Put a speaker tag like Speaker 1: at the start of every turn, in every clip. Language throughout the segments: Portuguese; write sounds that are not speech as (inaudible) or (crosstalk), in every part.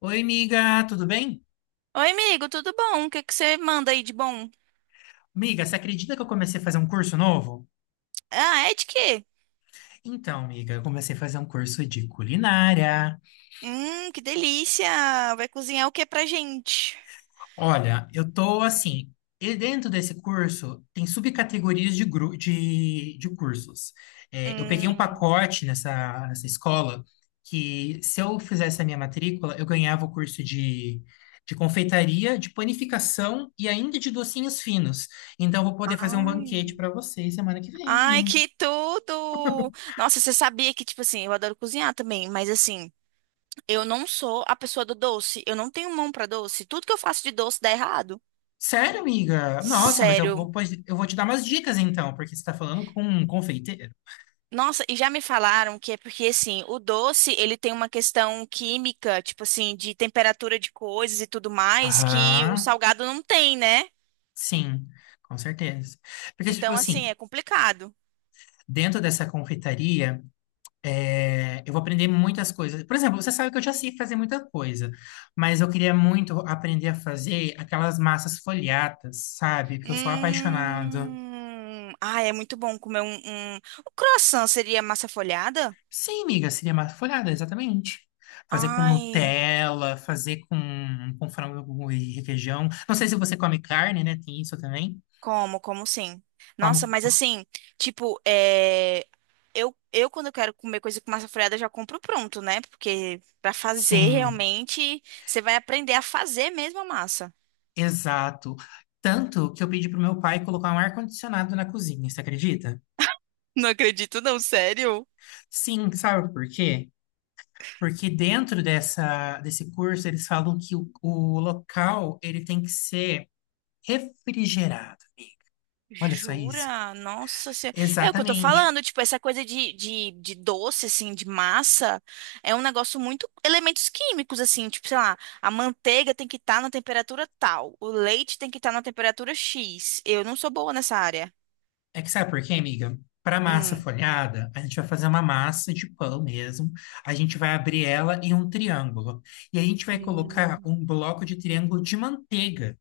Speaker 1: Oi, amiga. Tudo bem?
Speaker 2: Oi, amigo, tudo bom? O que que você manda aí de bom?
Speaker 1: Amiga, você acredita que eu comecei a fazer um curso novo?
Speaker 2: Ah, é de quê?
Speaker 1: Então, amiga, eu comecei a fazer um curso de culinária.
Speaker 2: Que delícia! Vai cozinhar o que pra gente?
Speaker 1: Olha, eu tô assim, e dentro desse curso tem subcategorias de cursos. É, eu peguei um
Speaker 2: Hum.
Speaker 1: pacote nessa escola que, se eu fizesse a minha matrícula, eu ganhava o curso de confeitaria, de panificação e ainda de docinhos finos. Então, eu vou poder fazer um
Speaker 2: Ai.
Speaker 1: banquete para vocês semana que vem.
Speaker 2: Ai, que tudo! Nossa, você sabia que, tipo assim, eu adoro cozinhar também, mas assim, eu não sou a pessoa do doce. Eu não tenho mão pra doce. Tudo que eu faço de doce dá errado.
Speaker 1: Sério, amiga? Nossa, mas
Speaker 2: Sério.
Speaker 1: eu vou te dar umas dicas então, porque você está falando com um confeiteiro.
Speaker 2: Nossa, e já me falaram que é porque, assim, o doce, ele tem uma questão química, tipo assim, de temperatura de coisas e tudo mais, que o
Speaker 1: Aham,
Speaker 2: salgado não tem, né?
Speaker 1: sim, com certeza. Porque, tipo
Speaker 2: Então, assim,
Speaker 1: assim,
Speaker 2: é complicado.
Speaker 1: dentro dessa confeitaria, eu vou aprender muitas coisas. Por exemplo, você sabe que eu já sei fazer muita coisa, mas eu queria muito aprender a fazer aquelas massas folhadas, sabe? Porque eu sou apaixonado.
Speaker 2: Hum. Ah, é muito bom comer um, O croissant seria massa folhada?
Speaker 1: Sim, amiga, seria massa folhada, exatamente. Fazer com
Speaker 2: Ai.
Speaker 1: Nutella, fazer com frango e requeijão. Não sei se você come carne, né? Tem isso também.
Speaker 2: Como, sim. Nossa,
Speaker 1: Come.
Speaker 2: mas assim, tipo, eu quando eu quero comer coisa com massa folhada, eu já compro pronto, né? Porque pra fazer
Speaker 1: Sim,
Speaker 2: realmente, você vai aprender a fazer mesmo a massa.
Speaker 1: exato. Tanto que eu pedi pro meu pai colocar um ar-condicionado na cozinha, você acredita?
Speaker 2: Não acredito, não, sério?
Speaker 1: Sim, sabe por quê? Porque dentro desse curso eles falam que o local ele tem que ser refrigerado, amiga. Olha só isso.
Speaker 2: Jura? Nossa senhora. É o que eu tô
Speaker 1: Exatamente.
Speaker 2: falando, tipo, essa coisa de doce, assim, de massa, é um negócio muito elementos químicos, assim, tipo, sei lá, a manteiga tem que estar na temperatura tal, o leite tem que estar na temperatura X. Eu não sou boa nessa área.
Speaker 1: É que sabe por quê, amiga? Para massa
Speaker 2: Hum.
Speaker 1: folhada, a gente vai fazer uma massa de pão mesmo. A gente vai abrir ela em um triângulo. E a gente vai colocar
Speaker 2: Hum.
Speaker 1: um bloco de triângulo de manteiga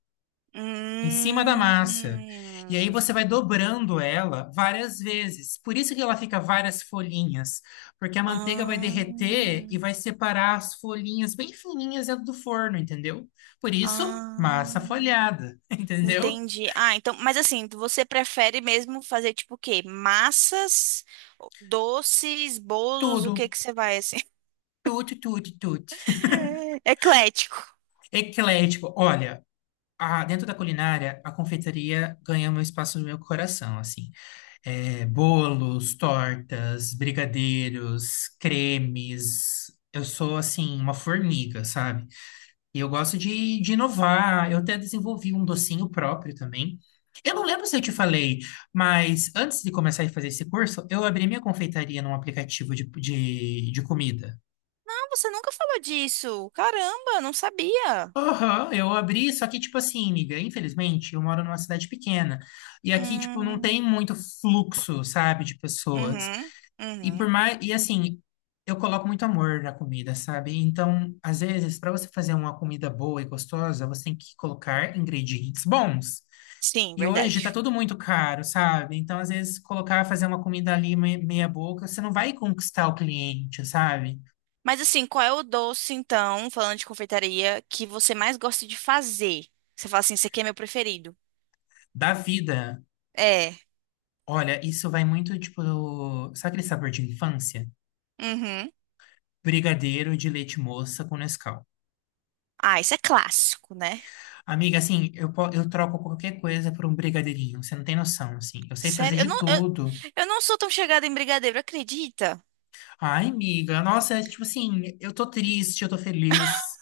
Speaker 1: em cima da
Speaker 2: Hum.
Speaker 1: massa. E aí você vai dobrando ela várias vezes. Por isso que ela fica várias folhinhas, porque a manteiga vai derreter
Speaker 2: Ah.
Speaker 1: e vai separar as folhinhas bem fininhas dentro do forno, entendeu? Por isso, massa
Speaker 2: Ah.
Speaker 1: folhada, (laughs) entendeu?
Speaker 2: Entendi. Ah, então, mas assim, você prefere mesmo fazer tipo o quê? Massas, doces, bolos,
Speaker 1: Tudo,
Speaker 2: o que que você vai assim?
Speaker 1: tudo, tudo, tudo.
Speaker 2: (laughs) Eclético.
Speaker 1: Eclético. Olha, dentro da culinária, a confeitaria ganha um espaço no meu coração, assim. É, bolos, tortas, brigadeiros, cremes. Eu sou, assim, uma formiga, sabe? E eu gosto de inovar. Eu até desenvolvi um docinho próprio também. Eu não lembro se eu te falei, mas antes de começar a fazer esse curso, eu abri minha confeitaria num aplicativo de comida.
Speaker 2: Não, você nunca falou disso. Caramba, não sabia.
Speaker 1: Aham, eu abri, só que, tipo assim, amiga, infelizmente, eu moro numa cidade pequena. E aqui, tipo, não
Speaker 2: Hum.
Speaker 1: tem muito fluxo, sabe, de pessoas.
Speaker 2: Uhum.
Speaker 1: E por
Speaker 2: Uhum.
Speaker 1: mais. E assim, eu coloco muito amor na comida, sabe? Então, às vezes, para você fazer uma comida boa e gostosa, você tem que colocar ingredientes bons.
Speaker 2: Sim,
Speaker 1: E hoje tá
Speaker 2: verdade.
Speaker 1: tudo muito caro, sabe? Então, às vezes, colocar, fazer uma comida ali meia boca, você não vai conquistar o cliente, sabe?
Speaker 2: Mas assim, qual é o doce, então, falando de confeitaria, que você mais gosta de fazer? Você fala assim, esse aqui é meu preferido.
Speaker 1: Da vida.
Speaker 2: É.
Speaker 1: Olha, isso vai muito, tipo, sabe aquele sabor de infância?
Speaker 2: Uhum.
Speaker 1: Brigadeiro de leite moça com Nescau.
Speaker 2: Ah, isso é clássico, né?
Speaker 1: Amiga, assim, eu troco qualquer coisa por um brigadeirinho, você não tem noção, assim. Eu sei fazer
Speaker 2: Sério, eu
Speaker 1: de
Speaker 2: não, eu,
Speaker 1: tudo.
Speaker 2: eu não sou tão chegada em brigadeiro, acredita?
Speaker 1: Ai, amiga, nossa, é tipo assim, eu tô triste, eu tô feliz.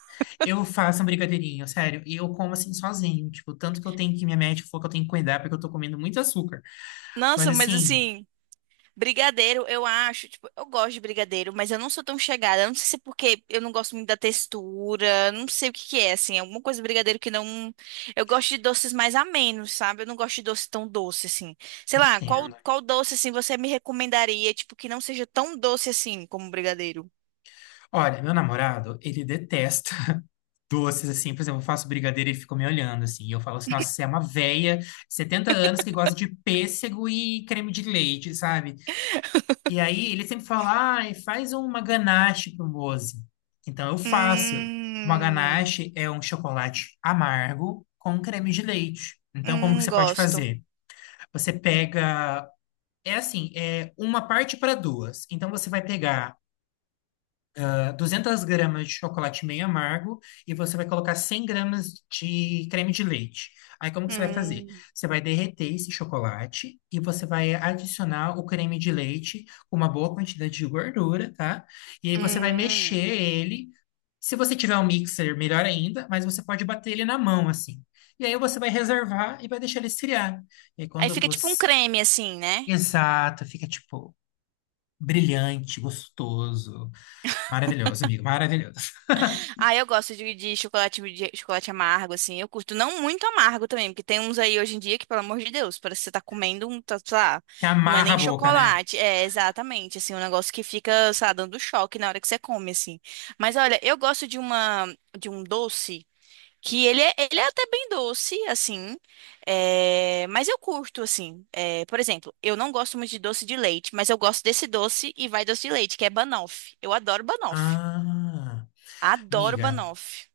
Speaker 1: Eu faço um brigadeirinho, sério. E eu como assim sozinho, tipo, tanto que eu tenho que minha médica falou que eu tenho que cuidar porque eu tô comendo muito açúcar. Mas
Speaker 2: Nossa, mas
Speaker 1: assim,
Speaker 2: assim, brigadeiro, eu acho, tipo, eu gosto de brigadeiro, mas eu não sou tão chegada. Eu não sei se é porque eu não gosto muito da textura, não sei o que que é, assim, alguma coisa de brigadeiro que não. Eu gosto de doces mais amenos, sabe? Eu não gosto de doce tão doce, assim. Sei
Speaker 1: não
Speaker 2: lá, qual,
Speaker 1: entendo.
Speaker 2: qual doce, assim, você me recomendaria, tipo, que não seja tão doce assim como brigadeiro?
Speaker 1: Olha, meu namorado, ele detesta doces, assim, por exemplo, eu faço brigadeiro e ele fica me olhando, assim, e eu falo assim, nossa, você é uma véia, 70 anos, que gosta de pêssego e creme de leite, sabe? E aí ele sempre fala, ai, faz uma ganache pro Mose. Então eu faço. Uma
Speaker 2: Hum,
Speaker 1: ganache é um chocolate amargo com creme de leite. Então, como que você pode
Speaker 2: gosto.
Speaker 1: fazer? Você pega, é assim, é uma parte para duas. Então, você vai pegar 200 gramas de chocolate meio amargo e você vai colocar 100 gramas de creme de leite. Aí como que você vai fazer?
Speaker 2: Hum,
Speaker 1: Você vai derreter esse chocolate e você vai adicionar o creme de leite com uma boa quantidade de gordura, tá? E aí você vai mexer
Speaker 2: hum.
Speaker 1: ele. Se você tiver um mixer, melhor ainda, mas você pode bater ele na mão assim. E aí você vai reservar e vai deixar ele esfriar. E aí
Speaker 2: Aí
Speaker 1: quando
Speaker 2: fica tipo um
Speaker 1: você...
Speaker 2: creme, assim, né?
Speaker 1: Exato, fica tipo brilhante, gostoso. Maravilhoso, amigo, maravilhoso.
Speaker 2: Ah, eu gosto de chocolate, de chocolate amargo, assim. Eu curto não muito amargo também, porque tem uns aí hoje em dia que, pelo amor de Deus, parece que você tá comendo um, tá, sei lá,
Speaker 1: Que
Speaker 2: não é
Speaker 1: amarra a
Speaker 2: nem
Speaker 1: boca, né?
Speaker 2: chocolate. É, exatamente, assim, um negócio que fica, sei lá, dando choque na hora que você come, assim. Mas olha, eu gosto de uma, de um doce que ele é até bem doce, assim, é, mas eu curto, assim. É, por exemplo, eu não gosto muito de doce de leite, mas eu gosto desse doce e vai doce de leite, que é banoffee. Eu adoro banoffee.
Speaker 1: Ah,
Speaker 2: Adoro
Speaker 1: amiga,
Speaker 2: banoffee.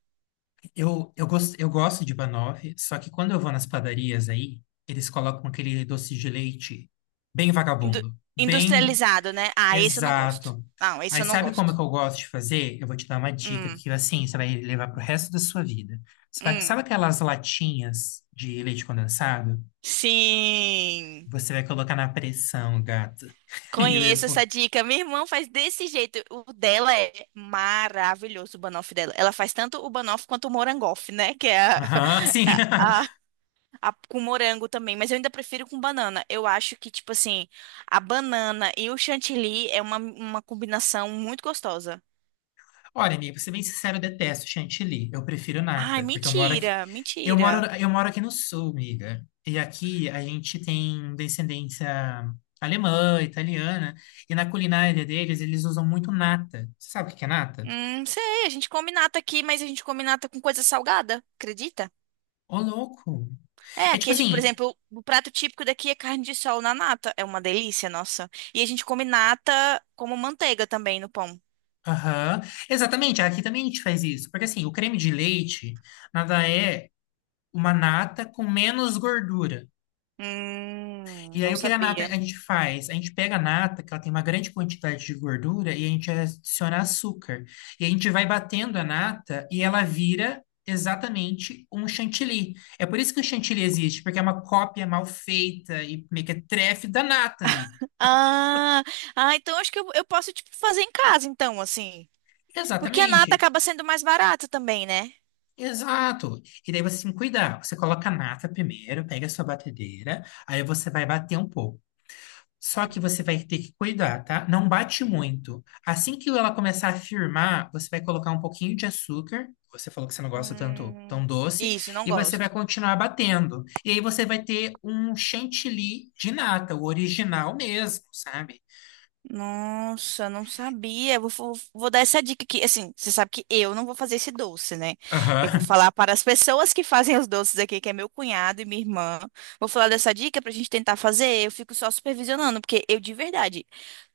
Speaker 1: eu gosto de banoffee, só que quando eu vou nas padarias aí, eles colocam aquele doce de leite bem
Speaker 2: Indu-
Speaker 1: vagabundo, bem
Speaker 2: industrializado, né? Ah, esse eu não gosto.
Speaker 1: exato.
Speaker 2: Não, esse
Speaker 1: Aí
Speaker 2: eu não
Speaker 1: sabe como
Speaker 2: gosto.
Speaker 1: é que eu gosto de fazer? Eu vou te dar uma dica
Speaker 2: Hum,
Speaker 1: que, assim, você vai levar pro resto da sua vida. Sabe
Speaker 2: hum.
Speaker 1: aquelas latinhas de leite condensado?
Speaker 2: Sim.
Speaker 1: Você vai colocar na pressão, gato. (laughs) E eu
Speaker 2: Conheço essa dica. Minha irmã faz desse jeito. O dela é maravilhoso, o banoffee dela. Ela faz tanto o banoffee quanto o morangoff, né? Que é a,
Speaker 1: Aham, sim.
Speaker 2: (laughs) a-
Speaker 1: (laughs)
Speaker 2: a- com morango também. Mas eu ainda prefiro com banana. Eu acho que, tipo assim, a banana e o chantilly é uma combinação muito gostosa.
Speaker 1: Olha, amigo, pra ser bem sincero, eu detesto chantilly. Eu prefiro
Speaker 2: Ai,
Speaker 1: nata, porque eu moro aqui.
Speaker 2: mentira,
Speaker 1: Eu moro,
Speaker 2: mentira.
Speaker 1: eu moro aqui no sul, amiga. E aqui a gente tem descendência alemã, italiana, e na culinária deles eles usam muito nata. Você sabe o que que é nata?
Speaker 2: Sei, a gente come nata aqui, mas a gente come nata com coisa salgada, acredita?
Speaker 1: Ô, louco!
Speaker 2: É,
Speaker 1: É tipo
Speaker 2: aqui, por
Speaker 1: assim,
Speaker 2: exemplo, o prato típico daqui é carne de sol na nata. É uma delícia, nossa. E a gente come nata como manteiga também no pão.
Speaker 1: aham, exatamente, aqui também a gente faz isso, porque assim, o creme de leite nada é uma nata com menos gordura. E aí,
Speaker 2: Não
Speaker 1: o que a nata a
Speaker 2: sabia.
Speaker 1: gente faz? A gente pega a nata, que ela tem uma grande quantidade de gordura, e a gente adiciona açúcar. E a gente vai batendo a nata e ela vira exatamente um chantilly. É por isso que o chantilly existe, porque é uma cópia mal feita e mequetrefe da nata, amigo.
Speaker 2: Ah, ah, então acho que eu posso, tipo, fazer em casa, então, assim. Porque a nata
Speaker 1: Exatamente.
Speaker 2: acaba sendo mais barata também, né?
Speaker 1: Exato. E daí você tem que cuidar. Você coloca a nata primeiro, pega a sua batedeira, aí você vai bater um pouco. Só que
Speaker 2: Hum,
Speaker 1: você vai ter que cuidar, tá? Não bate muito. Assim que ela começar a firmar, você vai colocar um pouquinho de açúcar. Você falou que você não gosta tanto
Speaker 2: hum,
Speaker 1: tão doce,
Speaker 2: isso, não
Speaker 1: e você vai
Speaker 2: gosto.
Speaker 1: continuar batendo. E aí você vai ter um chantilly de nata, o original mesmo, sabe?
Speaker 2: Nossa, não sabia. Eu vou dar essa dica aqui. Assim, você sabe que eu não vou fazer esse doce, né? Eu vou
Speaker 1: Aham,
Speaker 2: falar para as pessoas que fazem os doces aqui, que é meu cunhado e minha irmã. Vou falar dessa dica pra gente tentar fazer. Eu fico só supervisionando, porque eu, de verdade,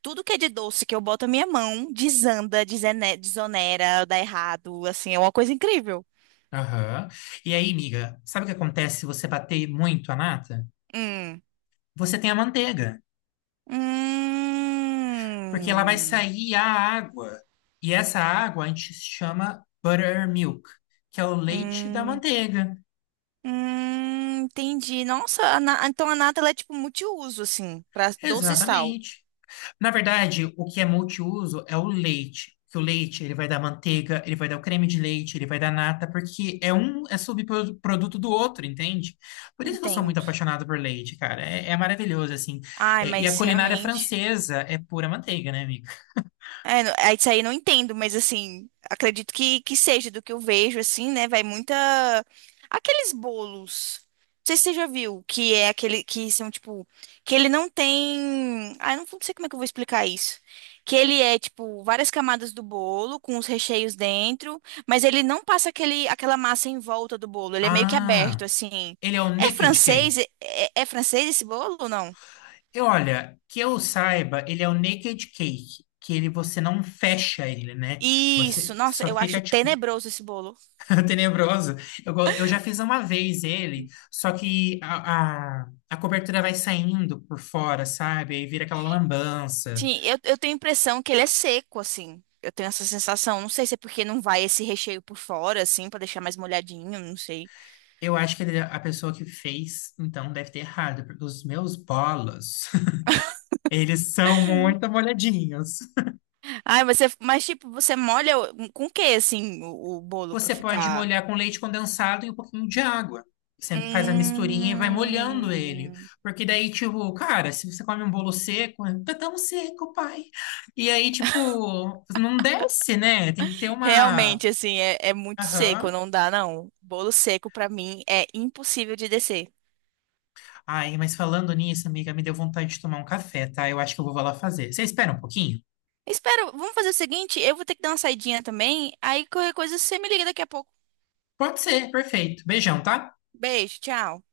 Speaker 2: tudo que é de doce que eu boto a minha mão, desanda, desonera, dá errado. Assim, é uma coisa incrível.
Speaker 1: (laughs) aham. E aí, amiga, sabe o que acontece se você bater muito a nata?
Speaker 2: Hum.
Speaker 1: Você tem a manteiga, porque ela vai
Speaker 2: Hum.
Speaker 1: sair a água. E essa água a gente chama buttermilk, que é o leite da
Speaker 2: Hum.
Speaker 1: manteiga.
Speaker 2: Entendi. Nossa, então a nata ela é tipo multiuso, assim, pra doce e sal.
Speaker 1: Exatamente. Na verdade, o que é multiuso é o leite. Que o leite, ele vai dar manteiga, ele vai dar o creme de leite, ele vai dar nata, porque é um subproduto do outro, entende? Por isso que eu sou muito
Speaker 2: Entendo.
Speaker 1: apaixonado por leite, cara. É maravilhoso, assim.
Speaker 2: Ai,
Speaker 1: É, e a
Speaker 2: mas
Speaker 1: culinária
Speaker 2: realmente.
Speaker 1: francesa é pura manteiga, né, amiga?
Speaker 2: É, isso aí eu não entendo, mas assim, acredito que seja do que eu vejo, assim, né? Vai muita. Aqueles bolos. Não sei se você já viu, que é aquele que são, tipo, que ele não tem. Ah, eu não sei como é que eu vou explicar isso. Que ele é, tipo, várias camadas do bolo, com os recheios dentro, mas ele não passa aquele, aquela massa em volta do bolo. Ele é meio que
Speaker 1: Ah,
Speaker 2: aberto, assim.
Speaker 1: ele é o
Speaker 2: É
Speaker 1: Naked Cake.
Speaker 2: francês? É francês esse bolo ou não?
Speaker 1: E olha, que eu saiba, ele é o Naked Cake, que ele você não fecha ele, né?
Speaker 2: Isso,
Speaker 1: Você
Speaker 2: nossa,
Speaker 1: só
Speaker 2: eu
Speaker 1: fica,
Speaker 2: acho
Speaker 1: tipo,
Speaker 2: tenebroso esse bolo.
Speaker 1: (laughs) tenebroso. Eu já fiz uma vez ele, só que a cobertura vai saindo por fora, sabe? Aí vira aquela lambança.
Speaker 2: Sim, eu tenho a impressão que ele é seco, assim. Eu tenho essa sensação. Não sei se é porque não vai esse recheio por fora, assim, pra deixar mais molhadinho, não sei.
Speaker 1: Eu acho que é a pessoa que fez, então, deve ter errado, porque os meus bolos, (laughs) eles são muito molhadinhos.
Speaker 2: Ai, você, mas tipo, você molha um, com o que, assim, o bolo pra
Speaker 1: Você pode
Speaker 2: ficar.
Speaker 1: molhar com leite condensado e um pouquinho de água. Você faz a misturinha e vai molhando ele.
Speaker 2: Hum,
Speaker 1: Porque daí, tipo, cara, se você come um bolo seco, tá tão seco, pai. E aí, tipo, não desce, né? Tem que ter uma.
Speaker 2: realmente, assim, é muito seco,
Speaker 1: Aham.
Speaker 2: não dá, não. Bolo seco, pra mim, é impossível de descer.
Speaker 1: Ai, mas falando nisso, amiga, me deu vontade de tomar um café, tá? Eu acho que eu vou lá fazer. Você espera um pouquinho?
Speaker 2: Espero, vamos fazer o seguinte, eu vou ter que dar uma saidinha também, aí qualquer coisa você me liga daqui a pouco.
Speaker 1: Pode ser, perfeito. Beijão, tá?
Speaker 2: Beijo, tchau.